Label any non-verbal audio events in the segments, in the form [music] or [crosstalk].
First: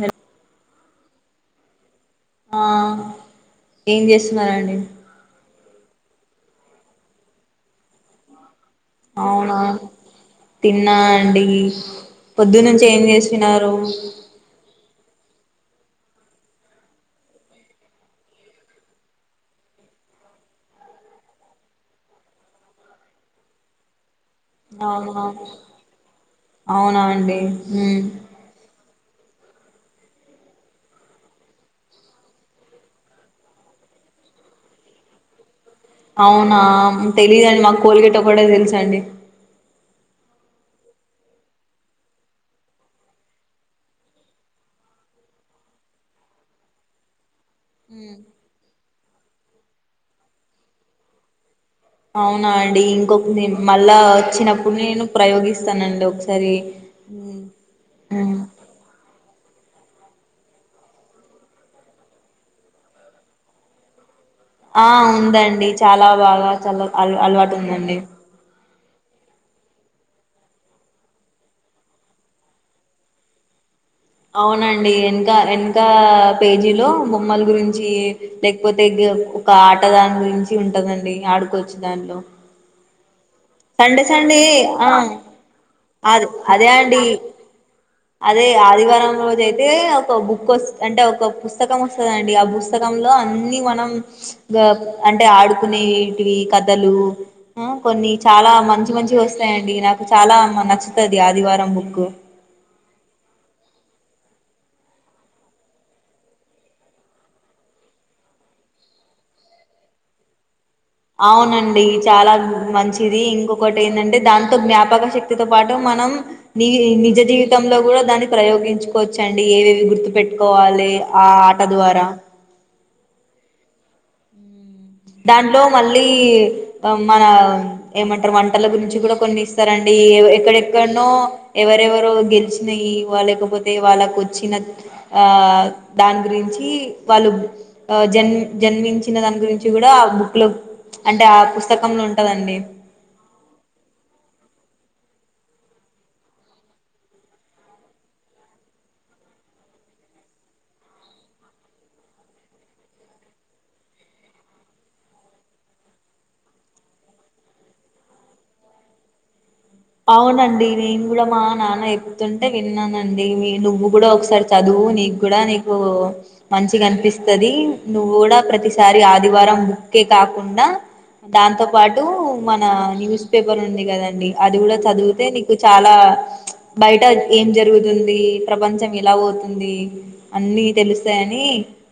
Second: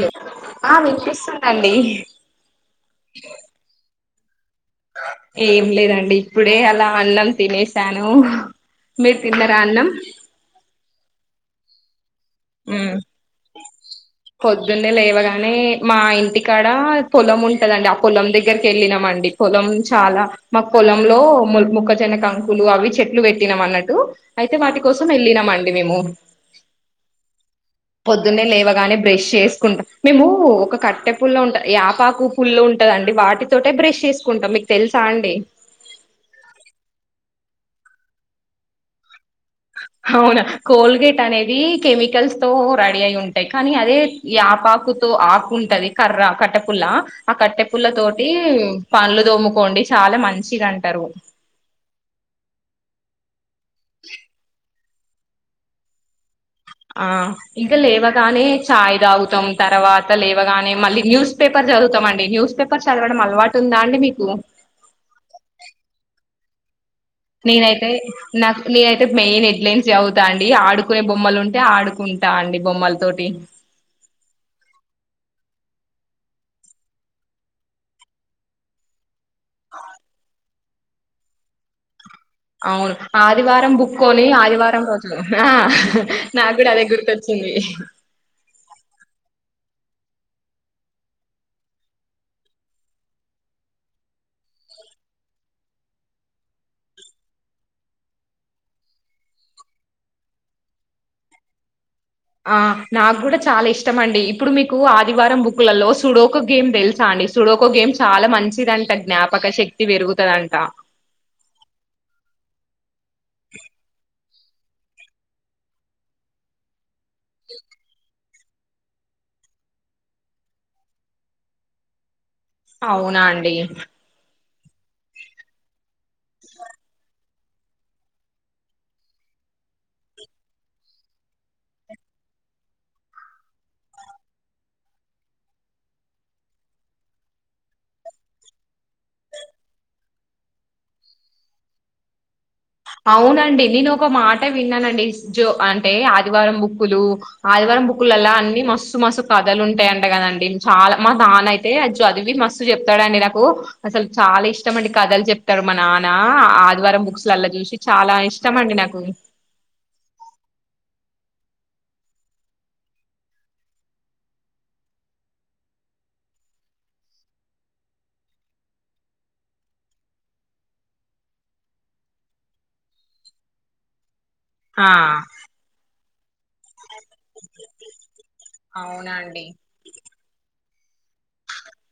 Hello ఆ విన్పిస్తుందండి ఆ ఏం చేస్ స్తున్నారండి ఏం లేదండి ఇప్పుడే అలా అన్నం తినేసాను మీరు తిన్నారా అవునా అన్నం తిన్నా అండీ పొద్దున్నుంచి మ్మ్ ఏం చేసినారు గానే మా ఇంటికాడ పొలం ఉంటదండి ఆ పొలం దగ్గరకి వెళ్ళినం అండి పొలం చాలా మా పొలంలో ము మొక్కజన్న కంకులు అవి చెట్లు పెట్టినం అన్నట్టు అయితే వాటి కోసం అవునా వెళ్ళినమండి మేము అవునా అండి ఉమ్ పొద్దున్నే లేవగానే బ్రష్ చేసుకుంటాం మేము ఒక కట్టె పుల్ల ఉంట యాపాకు పుల్లఉంటందండి వాటితోట బ్రష్ చేసుకుంటాం మీకు తెలుసా అండి అవునా తెలియదండి మాకు కోల్గేట్ ఒకటే తెలుసండి అవునా కోల్గేట్ అనేది కెమికల్స్ తో రెడీ అయి ఉంటాయి కానీ అదే యాపాకుతో ఆకు ఉంటంది కర్ర కట్టెపుల్ల ఆ కట్టె పుల్లతోటి పళ్లు తోమ్మకోండి చాలా మంచిగా అంటారు అవునా అండి ఇంకొక మళ్ళా వచ్చినప్పుడు నేను ప్రయోగిస్తానండి ఒకసారి ఆ ఉమ్. ఇంకా ఉమ్. లేవగానే చాయ్ తాగు తర్వాత లేవగానే మళ్ళీ న్యూస్ పేపర్ చదుతాంమండి న్యూస్ పేపర్ చదవడం అలవాటు ఉందా అండి మీకు ఆ ఉందండి చాలా బాగా చల నేనైతే నాకు నేనయితే మెయిన్ హెడ్లైన్స్ చదువుతా అండి ఆడుకునే బొమ్మలు ఉంటే ఆడుకుంటా అండి బొమ్మల తోటి అవునండి వెనక వెనక పేజీలో బొమ్మల గురించి లేకపోతే ఒక ఆటదాని గురించి ఉంటదండి ఆడుకోవచ్చు దాట్లో అవును ఆదివారం బుక్ సండే కొని సండే ఆదివారం ఆ రోజు ఆ అరు నాకు అదే కూడా అండి గుర్తొచ్చింది అదే ఆదివారం రోజు అయితే ఒక బుక్ వస్తఅంటే ఒక పుస్తకం వస్తందండి ఆ పుస్తక లో అన్ని మనం అంటే ఆడుకునేటివి కథలు కొన్ని చాలా మంచి మంచి వస్తాయంండి నాకు చాలా నచ్చుతుది ఆదివారం బుక్ ఆ నాకు కూడా చాలా ఇష్టం అండి ఇప్పుడు మీకు ఆదివారం బుక్లలో సుడోకో గేమ్ తెలుసా అండి సుడోకో గేమ్ చాలా మంచిదంట జ్ఞాపక శక్తి పెరుగుతుందంట అవునండి చాలా మంచి ఇది ఇంకొకటి ఏంటంటే దాంతో జ్ఞాపక శక్తితో పాటు మనం నీ ని జీవితంలో కూడా దణిక్ ప్రయోగించుకోవచ్చండి ఏవేవి గుర్తు పెట్టుకోవాలి ఆ ఆట ద్వారా అవునా అండి దాంట్లో మళ్ళీ మన ఏమంటారు వంటల గురించి కూడా కొన్ని ఇస్తారంండి ఎక్కడెక్కడనో ఎవరెవరో గెలిచినయి వా లేకపోతే వాళ్ళకు వచ్చి ఆ దాని గురించి వాళ్ళు జన్ జన్ జన్మించిన దాని గురించి కూడా ఆ బుక్ లో అంటే ఆ పుస్తకంంలో ఉంటదండి అవునండి నేను ఒక మాట యా విన్నానండి జో అంటే ఆదివారం బుక్కులు ఆదివారం బుక్లులా అన్ని మస్తు మస్తు కథలు ఉంటాయంట కదండి చాలా ఆమా నాన్న అయితే చదివి మస్తు చెప్తాడుండి నాకు అసలు చాలా ఇష్టం అండి కథలు చెప్తాడు మా నాన్న ఆదివారం బుక్స్ లల్ల గీసి చాలా ఇష్టమ అండి నాకు అవునండి వేను కూడా మా నాన్న ఎప్పుతుంటే విన్నానండి నువ్వు కూడా ఒకసారి చదువు నీకు కూడా నీకు మంచి అనిపిస్తుది నువ్వు కూడా ప్రతిసారి ఆదివారం బుక్కే కాకుండా దాంతో పాటు మన న్యూస్ పేపర్ ఉంది కదాఅండి అది కూడా ఆ చదివితే నీకు చాలా బయట ఏం జరుగుతుంది ప్రపంచం ఎలా అవునండి. పోతుంది అన్ని తెలుస్తాయని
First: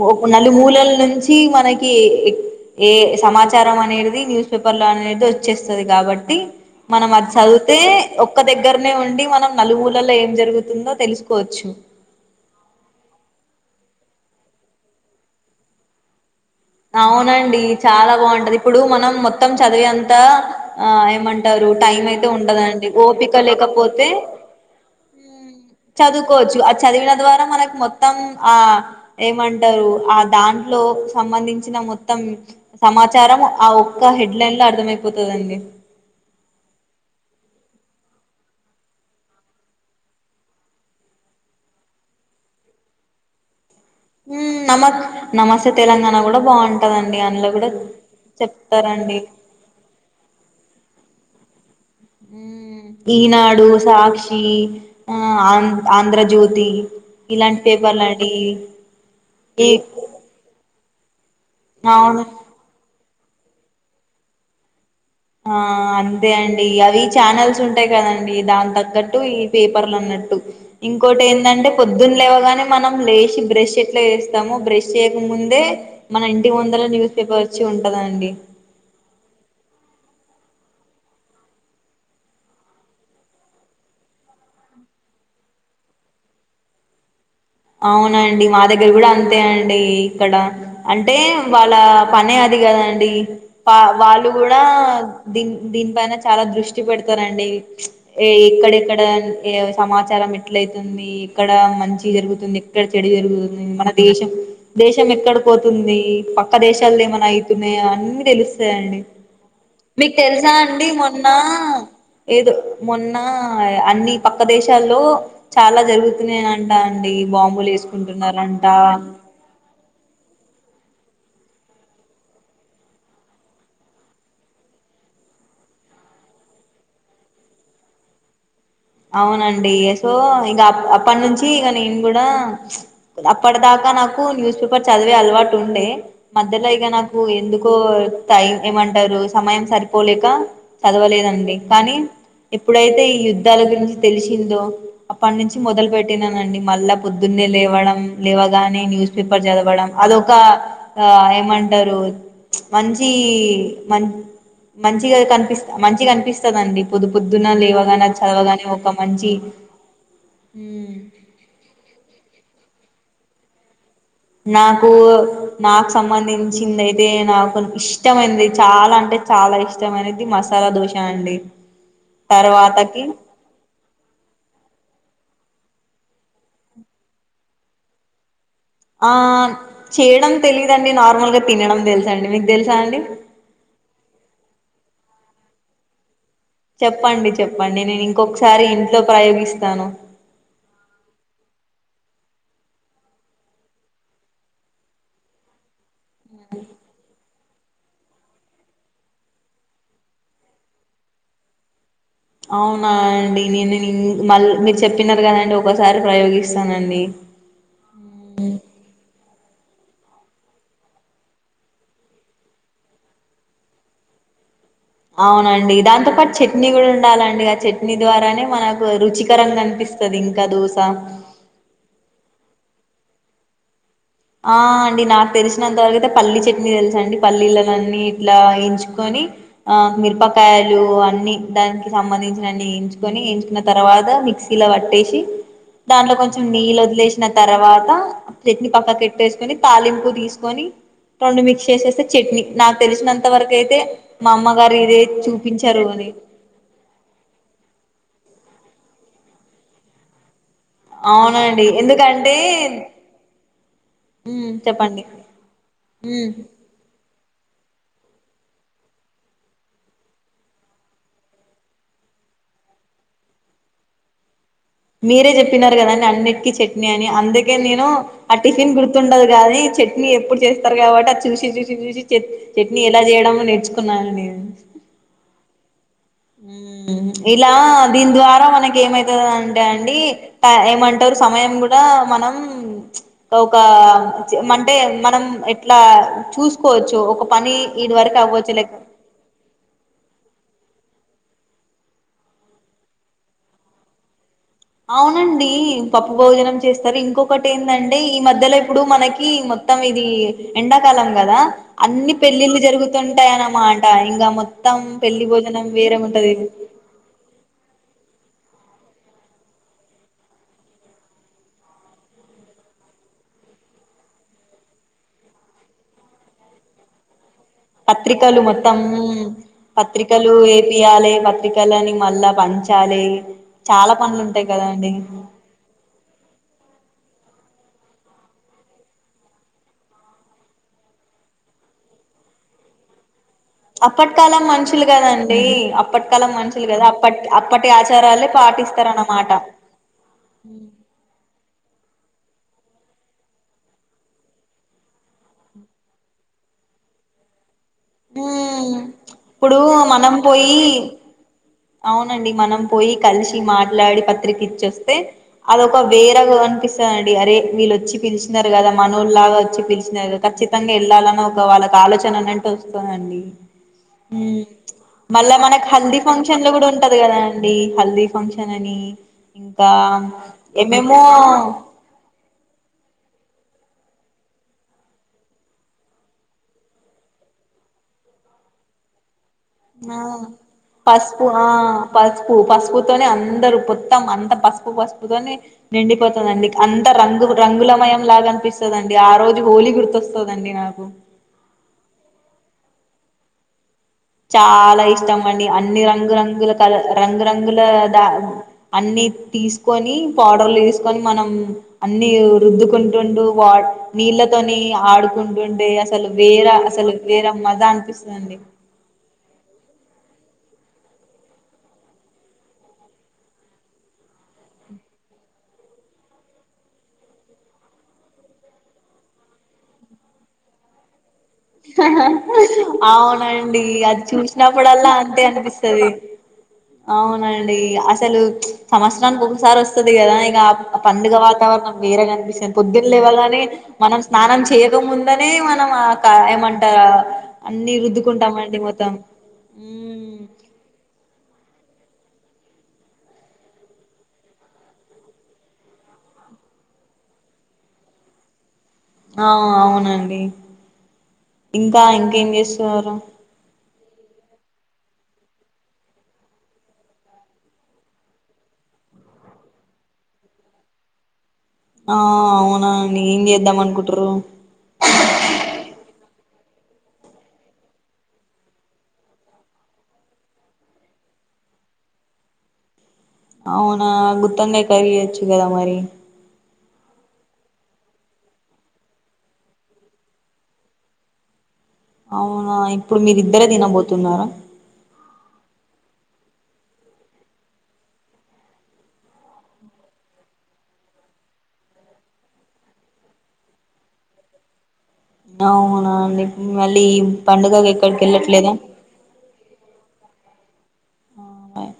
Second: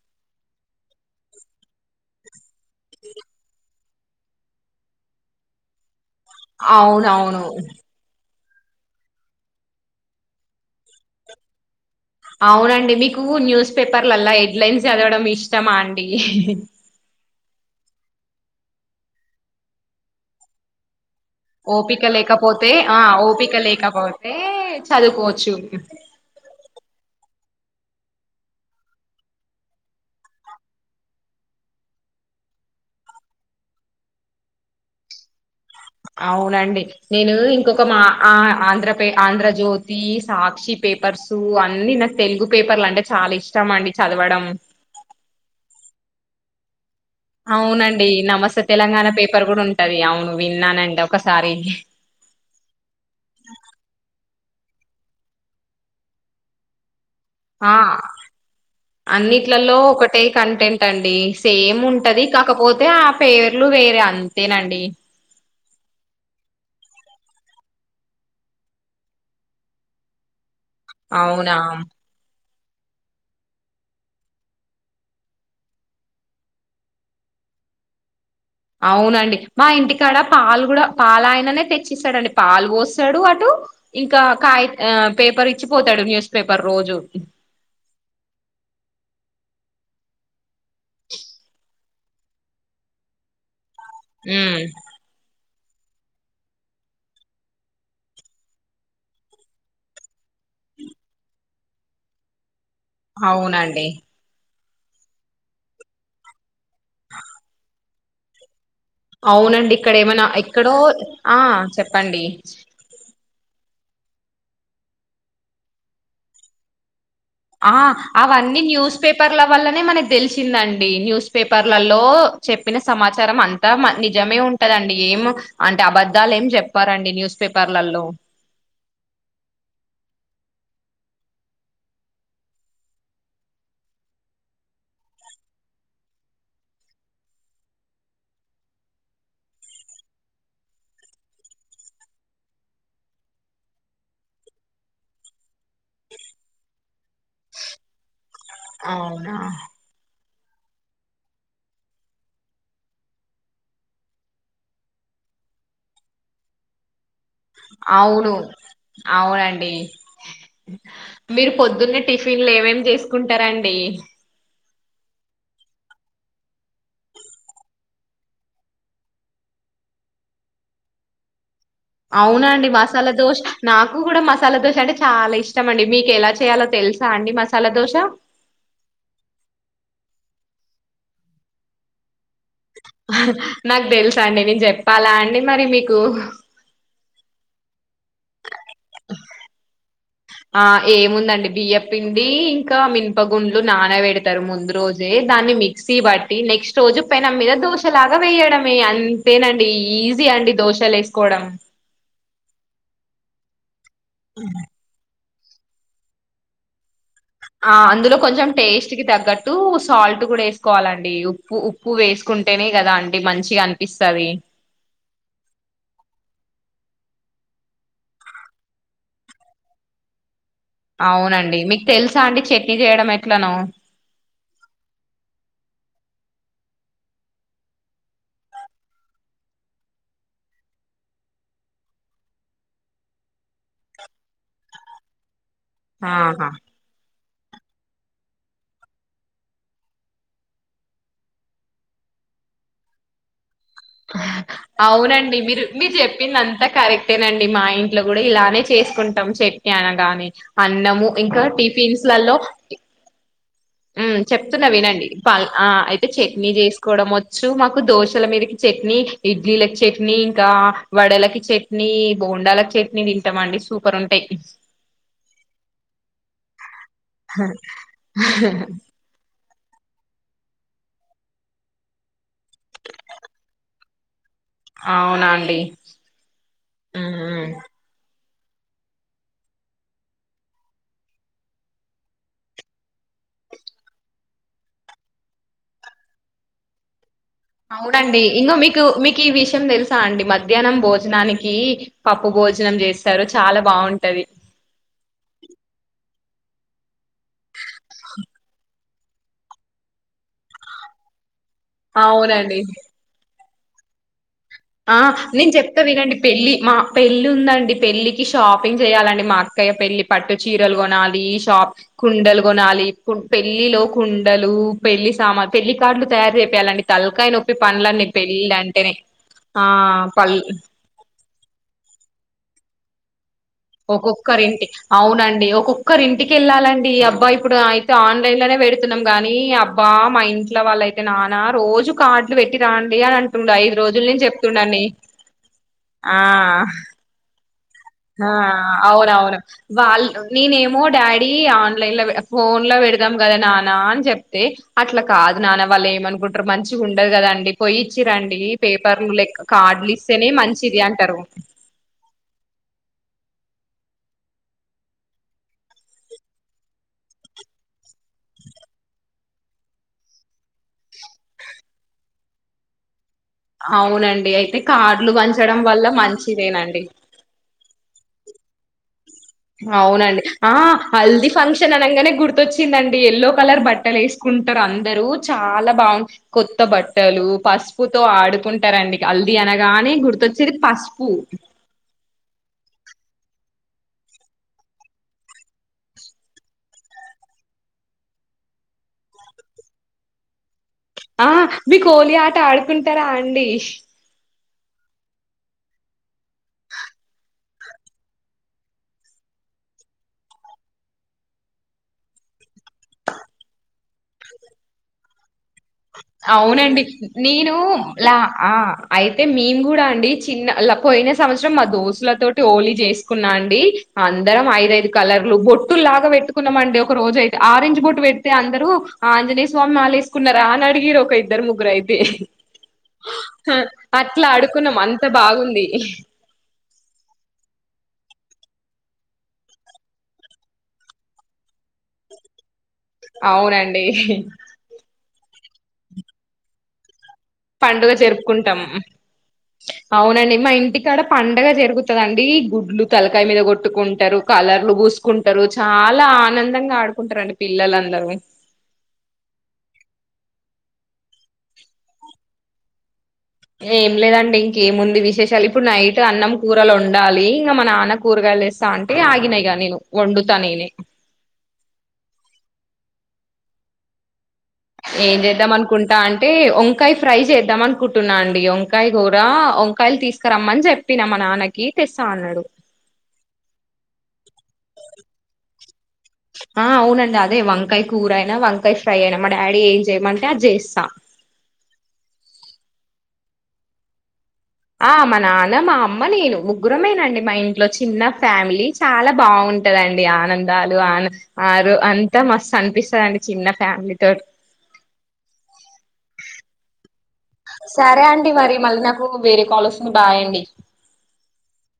పోపుల నల మూలలు నుంచి మనకి ఏ సమాచారం అనేది ది న్యూస్ పేపర్ లాచ్ అయితే వచ్చేస్తది కాబట్టి మనం అను అవునవును. చదువుతే ఓక్ క్క దగ్గరనే ఉండి మనం నలుమూలల ఏం జరుగుతుందో తెలుసుకోవచ్చు అవునండి మీకు న్యూస్ పేపర్లల్లా హెడ్లైన్స్ చదవడం ఇష్టమా అండి అవునండి చాలా బాగుంటది ఇప్పుడు మనం మొత్తం చదివేంత ఆ కుంటారు టైం ఓపిక అయితే లేకపోతే ఉండదండి ఆ ఓపిక లేకపోతే చదువుకోవచ్చు. [inaudible] చదువుకోవచ్చు చదివిన ద్వారా మనకు మొత్తం ఆ ఏమంటారు ఆ దాంట్లో సంబంధిం చిన మొత్తం సమాచారం ఆ ఒక్క హెడ్ లైన్ లో అర్థమయిపోతుందండి అవునండి నేను ఇంకొక మా ఆ ఆంధ్ర పే ఆంధ్రజ్యోతి సాక్షి పేపర్సు అన్నీ నాకు తెలుగు పేపర్లు అంటే చాలా ఇష్టం అండి హు చదవడం నమక్ నమస్తే తె తెలంగాణ కూడా బాగుంట అవునండి నమస్తే తెలంగాణ పేపర్ కూడా ఉంటది అవును విన్నానండి ఒకసారి హు ఈనాడు సాక్షి ఆ ఆం ఆంధ్రజ్యోతి ఇలాంటి ఆ పేపర్లు అండి ఈ అన్నిట్లలో ఒకటే కంటెంట్ అండి సేమ్ అవును ఉంటది కాకపోతే ఆ పేవ్ పేర్లు వేరే అంతేనండి ఆ అంతే అండి అవి ఛానల్స్ ఉంటాయి కదండి దాని తగ్గట్టు ఈ పేపర్లు అన్నట్టు ఇంకోటి అవునా ఏందింటే పొద్దున్న లేవగానే మనం లేచి బ్రష్ ఎట్లా చేస్తామో బ్రష్ చేయక ముందే మన ఇంటి ముందల న్యూస్ పేపర్ వచ్చి ఉంటదండి అవునండి మా ఇంటికాడ పాలు కూడా పాల ఆయననే తెచ్చిస్తాడండి పాలు పోస్తాడు అటు ఇంకా కాయి ఆ పేపర్ ఇచ్చిపోతాడు న్యూస్ పేపర్ రోజు అవునండి మా దగ్గర గూడా అంతే అండి ఇక్కడ అంటే వాళ్ల పనే అది గదా అండి పా వాళ్లు ఉమ్ గూడా దిన్ దీనిపైన చాలా దృష్టి పెడతారండి ఏ ఎక్కడెక్కడ ఏ సమాచారం ఎట్లయితుంది ఎక్కడ మంచి జరుగుతు తుంది ఎక్కడ చెడు జరుగుతుంది అవునండి మన దేశం దేశం ఎక్కడ పోతుంది పక్క దేశాలది ఏమన్నా ఐతున్నాయా అన్ని తెలుస్తు తయండి అవునండి ఇక్కడ మీకు ఏమైనా తెలుసా ఎక్కడో అండి మొన్న ఆ చెప్పండి ఏదో మొన్న ఆ అన్ని పక్క దేశాల్లో చాలా జరుగుతున్నాయంట అండి బాంబులు ఆ అవన్నీ వేసుకుంటున్నారంట న్యూస్ పేపర్ల వల్లనే మనక్ తెలిసిందండి న్యూస్ పేపర్లలో చెప్పిన సమాచారం అంతా నిజమే ఉంటందండి ఏమో అంటే అబద్ధాలు ఏం చెప్పారండి న్యూస్ పేపర్లలో అవునండి సో ఇగ అప్పటి నుంచి ఇగ నేను గూడా అప్పటిదాకా నాకు న్యూస్ పేపర్ చదివే అలవాటు ఉండే మధ్యలో ఇగ నాకు ఎందుకో టైం ఏమంటారు సమయం సరిపోలేక చదవలేదండి కానీ ఎప్పుడైతే ఈ యూదు ద్ధాల గురించి తెలిసిందో అప్పటి నుంచి మొదలు పెట్టినానండి మల్ల పొద్దున్నే లేవడం లేవగానే న్యూస్ అవునా పేపర్ చదవడం అదొ క్క ఏమంటారు మంచి మం మంచిగా కనిపిస్త మంచి అనిపిస్తదండి పొదుపు పొద్దున్న లేవగనే అవునండి ఉమ్ మీరు పొద్దున్నే టిఫిన్లు ఏమేమి చేసుకుంటార అండి నాకు మాకు సంబంధించింది అయితే నాకు ఇష్టమైంది చాలా అంటే చాలా ఇష్టమైనది మసాలా దోశ అండి అవునండి తర్వాతకి మసాలా దోశ నాకు కూడా మసాలా దోశ అంటే చాలా ఇష్ ఇష్టమండి మీకు ఎలా చేయాలో తెలుసా అండి మసాలా దోశ చెప్ ఆ చేయడం తెలీదండి నార్మల్ గా తినడం తెలుస అండి మీకు తెలుసా అండి నాకు తెలుసా అండి నేను చెప్ప పలా అండి మరి మీకు చెప్పండి చెప్పండి నేను ఇంకొక్ ఒకసారి ఇంట్లో ప్రయోగిస్తాను పిండి ఇంకా మీనాపగుండ్లు నానబెడతారు ముందు రోజే దాన్ని మిక్సీ బట్టి నెక్స్ట్ రోజు పెనం మీద దోశలాగా వేయడమే అంతేనండి ఈజీ అండి దోశలు వేసుకోవడం అవునా అండి నేను నింగ్ మళ్ మీరు చెప్పినారు కదా అండీ అ ఒకసారి ప్రయోగిస్తానండి ఆ అందులో కొంచెం టేస్ట్ కి తగ్గట్ టు సాల్ట్ కూడా వేసుకోవాలండి ఉప్పు ఉప్పు వేసుకుంటేనే కదా అంటడి మంచిగా అనిపిస్తది అవునండి దాంతో పాటు చట్నీ కూడా ఉండాలండి ఆ చట్నీ ద్వారానే మనకు రుచికరంగా కనిపిస్తది అవునండి మీకు తెలుసా అండి చెట్ ట్నీ చేయడము ఏట్లేనో ఆ అండి నాకు తెలిసినంతవరకుతే పల్లీ చట్నీ తెలుస అండి పల్లీలలన్ని ఇట్లా ఎంచుకొని ఆ మిరపకాయలు అన్ని దానికి సంబంధించినన్ని ఎంచుకొని ఎంచుకున్న తర్వాత మిక్సీలో పట్టేసి దాంట్లో కొంచం ఆహా నీళ్ళు వదిలేసి తర్వాత పట్ని పక్కకు పెట్టు ట్టే సుకుని తాలింపు తీసుకొని రెండు మిక్స్ చేసేస్తే చట్నీ నాకు తెలిసినంత వరకుయితే అవునండి మీరు మీరు అని చెప్పింది అంతా కరెక్టేనండి మా ఇంట్లో కూడా ఇలానే చేసుకుంటాం చట్నీ అనడానికి అన్నము ఇంకా అవునండి టిఫిన్స్ ఎందుకంటే లలో ఈ ఉమ్మ్ మ్మ్ చెప్తున్నా చెప్పండి వినండి పల్ ఆ అయితే మ్మ్ చట్నీ చేసుకోవడం శృ మాకు దోశల మీదకి చట్నీ ఇడ్లీకి చట్నీ ఇంకా వడలకి చట్నీ బోండాలకి చట్నీ తింటామ అండి సూపర్ ఉంటయి మీరే చెప్పినారు కదాండి అన్నిటికి చెట్ బిర్యాని అందుకే నేను ఆ టిఫిన్ గుర్తుండదు కానీ చట్నీ ఎప్పుడు చేస్తారు కాబట్టి అది చూసి చూసి చూసి చట్నీ ఎలా చేయడం నేర్చుకున్నాను నేను అవునా అండి మ్మ్ ఇలా దిని ద్వారా మనకి ఏమైతది అంటే అండి ఏమంటారు సమయం కూడా మనం ఒక అంటే మనం ఎట్లా చూసుకోవచ్చు ఒక పని ఈడి వరకు అవునండి అవ్వచ్చు ఇంగో మీకు లేక మీకు ఈ విషయం తెలుసా అండి మరి మధ్యాహ్నం భోజనానికి పప్పు భోజనం చేస్తారు చాలా బావుంటది అవునండి పప్పు భోజనం చేస్తారు ఇంకొకటి ఏంటంటే ఈ మధ్యలో ఇప్పుడు మనకి మొత్తం ఇది ఎండాకాలం కదా అన్ని అవునండి పెళ్లిళ్లు జరుగుతుంటాయన్నమ్ మాట ఇంగా మ ఆ నేను చెప్తా వినండి పెళ్ళి మా పెళ్లి ఉందండి పెళ్లి కి షాపింగ్ చేయాలండి మా అక్కయ్య పెళ్లి పట్టు చీరలు కొనాలి షాప్ కుండలు కొనాలి కు పెళ్లిలో కుండలు పెళ్లి సామాన్ పెళ్లి కార్డులు తయారుచేపియాలండి తలకాయ నొప్పి. పనులన్నీ పత్రికలు పెళ్ళి మొత్తం అంటేనే ఆ పత్రికలు పల్ ఏపీ యాలే పత్రికలని మళ్ళ్ ఇట్ల పంచాలే ఒక్కొక్కరి ఇంటి అవునండి ఒక్కొక్కరి ఇంటికి వెళ్ళాలండి అ అబ్బా ఇప్పుడు అయితే ఆన్లైన్ లోనే పెడుతున్నాం కానీ అబ్బా మా ఇంట్లో వాళ్ళ అయితే నానా రోజు కార్డులు పెట్టి రాండి అని అం అప్పటి కాలం మనుషులు కదా అండి అప్పటి కాలం ఆ మనుషులు కదా అప్పటి ఆచారాలే ఆ పాటిస్తారన్నమాట అవునవును వాళ్ళు నేనేమో డాడీ ఆ ఇలా ఫోన్ లో పెడదాం కదా నానా అని చెప్తే అట్లా కాదు నానా వాళ్ళు ఏమనుకుంటారు మంచిగా ఉండదు కదాండి పోయిచ్చి రండి ఉమ్ పేపర్లు లెక్క ఇప్పుడు కార్డులు మనం ఇస్తేనే మంచిది పోయి అంటారు అవునండి మనం పోయి కలిసి మాట్లాడి పత్రిక ఇచ్చ వస్తే అదొక వేరగా అనిపిస్తుందండి అరే వీళ్ళు వచ్చి పిలిచినారు కదా మనలాగా వచ్చి పిలిచినారు కా ఖచ్చితంగా వెళ్ళాలన్న ఒక వాళ్ళకి ఆలోచన అ అంటే వస్తునండి అవునండి అయితే కార్డులు పంచడం మనకి వల్ల హల్దీ మంచి ఫంక్షన్ కూడా ఉంటది కదా అండి హల్ది ఫంక్షన్ అని ఇంకా అవునండి ఆ ఏమేమో హల్ది ఫంక్షన్ అనగానే గుర్తు వచ్చిందండి ఎల్లో కలర్ బట్టలు వేసుకుంటారు అందరుూ చాలా బాగు కొత్త బట్టలు పసుపుతో ఆడుకుంటారండి అనగానే ఆ గుర్తొచ్చేది పసుపు ఆ పసుపు పసుపుతోనే అ అందరుూ మొత్తం అంత పసుపు పసుపుతో నిండిపోతుందిండి అంత రంగు రంగులమయం లాగా అనిపిస్తుందిండి ఆ రోజు హోలీ గుర్తొస్తుందండి నాకు ఆ మీకు హోలీ ఆట ఆడుకుంటారా అండి చాలా ఇష్టం అండి అన్ని రంగురంగుల కల రంగురంగుల దా అన్ని తీసుకొని పౌడర్లు తీసుకొని మనం అన్ని రుద్దుకుంటుండు వా నీళ్లతోని ఆడుకుంటుండు రే అసలు వేరే అవునండి అసలు వేరే నేను మజ లా అనిపిస్తుందండి ఆ అయితే మేము కూడా అండి చిన్న పోయిన సంవత్సరం మా దోస్తుల తటి హోళీ చేసుకున్నా అండి అందరం ఐదఐదు కలర్లు బొట్టులు లాగా పెట్టుకున్నాం అండి ఒక రోజు అయితే ఆరెంజ్ బొట్టు పెడితే అందరుూ ఆంజనేయ స్వామి మాలా లేసుకున్నారా నడిగి రొకైంది అవునండి అది అట్లా ఆడుకున్నాం చూసినప్పుడల్లా అంత అంతే బాగుంది అనిపిస్తుది అవునండి అస్ సలు సంవత్సరానికి ఒకసారి వస్తుది కదా ఇగ ఆ పండుగ వాతావరణం వేరేగా అనిపిస్స పొద్దున లేవాలని అవునండి మనం స్నానం చేయక మున్ దనే మనం ఆ కా ఏమంటా పండుగ జరుపుకుంటాం ఉమ్ అవునండి మా ఇంటికాడ పం డగా జరుగుతుదండి గుడ్లు తలకాయ మీద కొట్టుకుంటరు, కలర్లు పూసుకుంటరు చాలా ఆనందంగా ఆడుకుంటారండి పిల్లలందరూ. ఆ అవునండి ఇంకా ఇంకేం చేస్తున్నరు. ఏం లేదండి. ఇంకేముంది విశేషాలు ఇప్పుడు నైట్ అన్నం కూరలు ఒండాలి. ఇంగా మా నాన్న కూరగాయలు తెస్తా అంటే ఆగినా యిగా నేను వండుతా నేనే. ఆ అవునా అండి ఏం చేద్దాం అనుకుంట్రూ. ఏం చేద్దాం అనుకుంటా అంటే ఒంకాయ ఫ్రై చేద్దాం అనుకుంటున్నా అండి. ఒంకాయ కూర ఒంకాయలు తీసుకురమ్మని చెప్పినా మా నాన్నకి తెస్తా అన్నడు. అవునా గుత్తోంకాయా కరీయొచ్చు కదా మరి. ఆ అవునండి అదే వంకాయ కూర అయినా, వంకాయ ఫ్రై అయినా మా డాడీ ఏం చేయమంటే అది చేస్తా. అవునా ఇప్పుడు మీరిద్దరే తినబోతున్నరా. ఆ మా నాన్న, మా అమ్మ, నేను ముగ్గురమేనండి. మా ఇంట్లో చిన్న ఫ్యామిలీ చాలా బావుంటదండి. ఆనందాలు ఆన ఆరు అంతా మస్తు అనిపిస్తదండి చిన్న ఫ్యామిలీతోని. అవునా నీకు మళ్ళీ పండుగకి ఎక్కడికి సరే అండి వెళ్ళట్లేదా మరి మళ్ళీ నాకు వేరే కాల్ వస్తుంది. బాయండి. బాయ్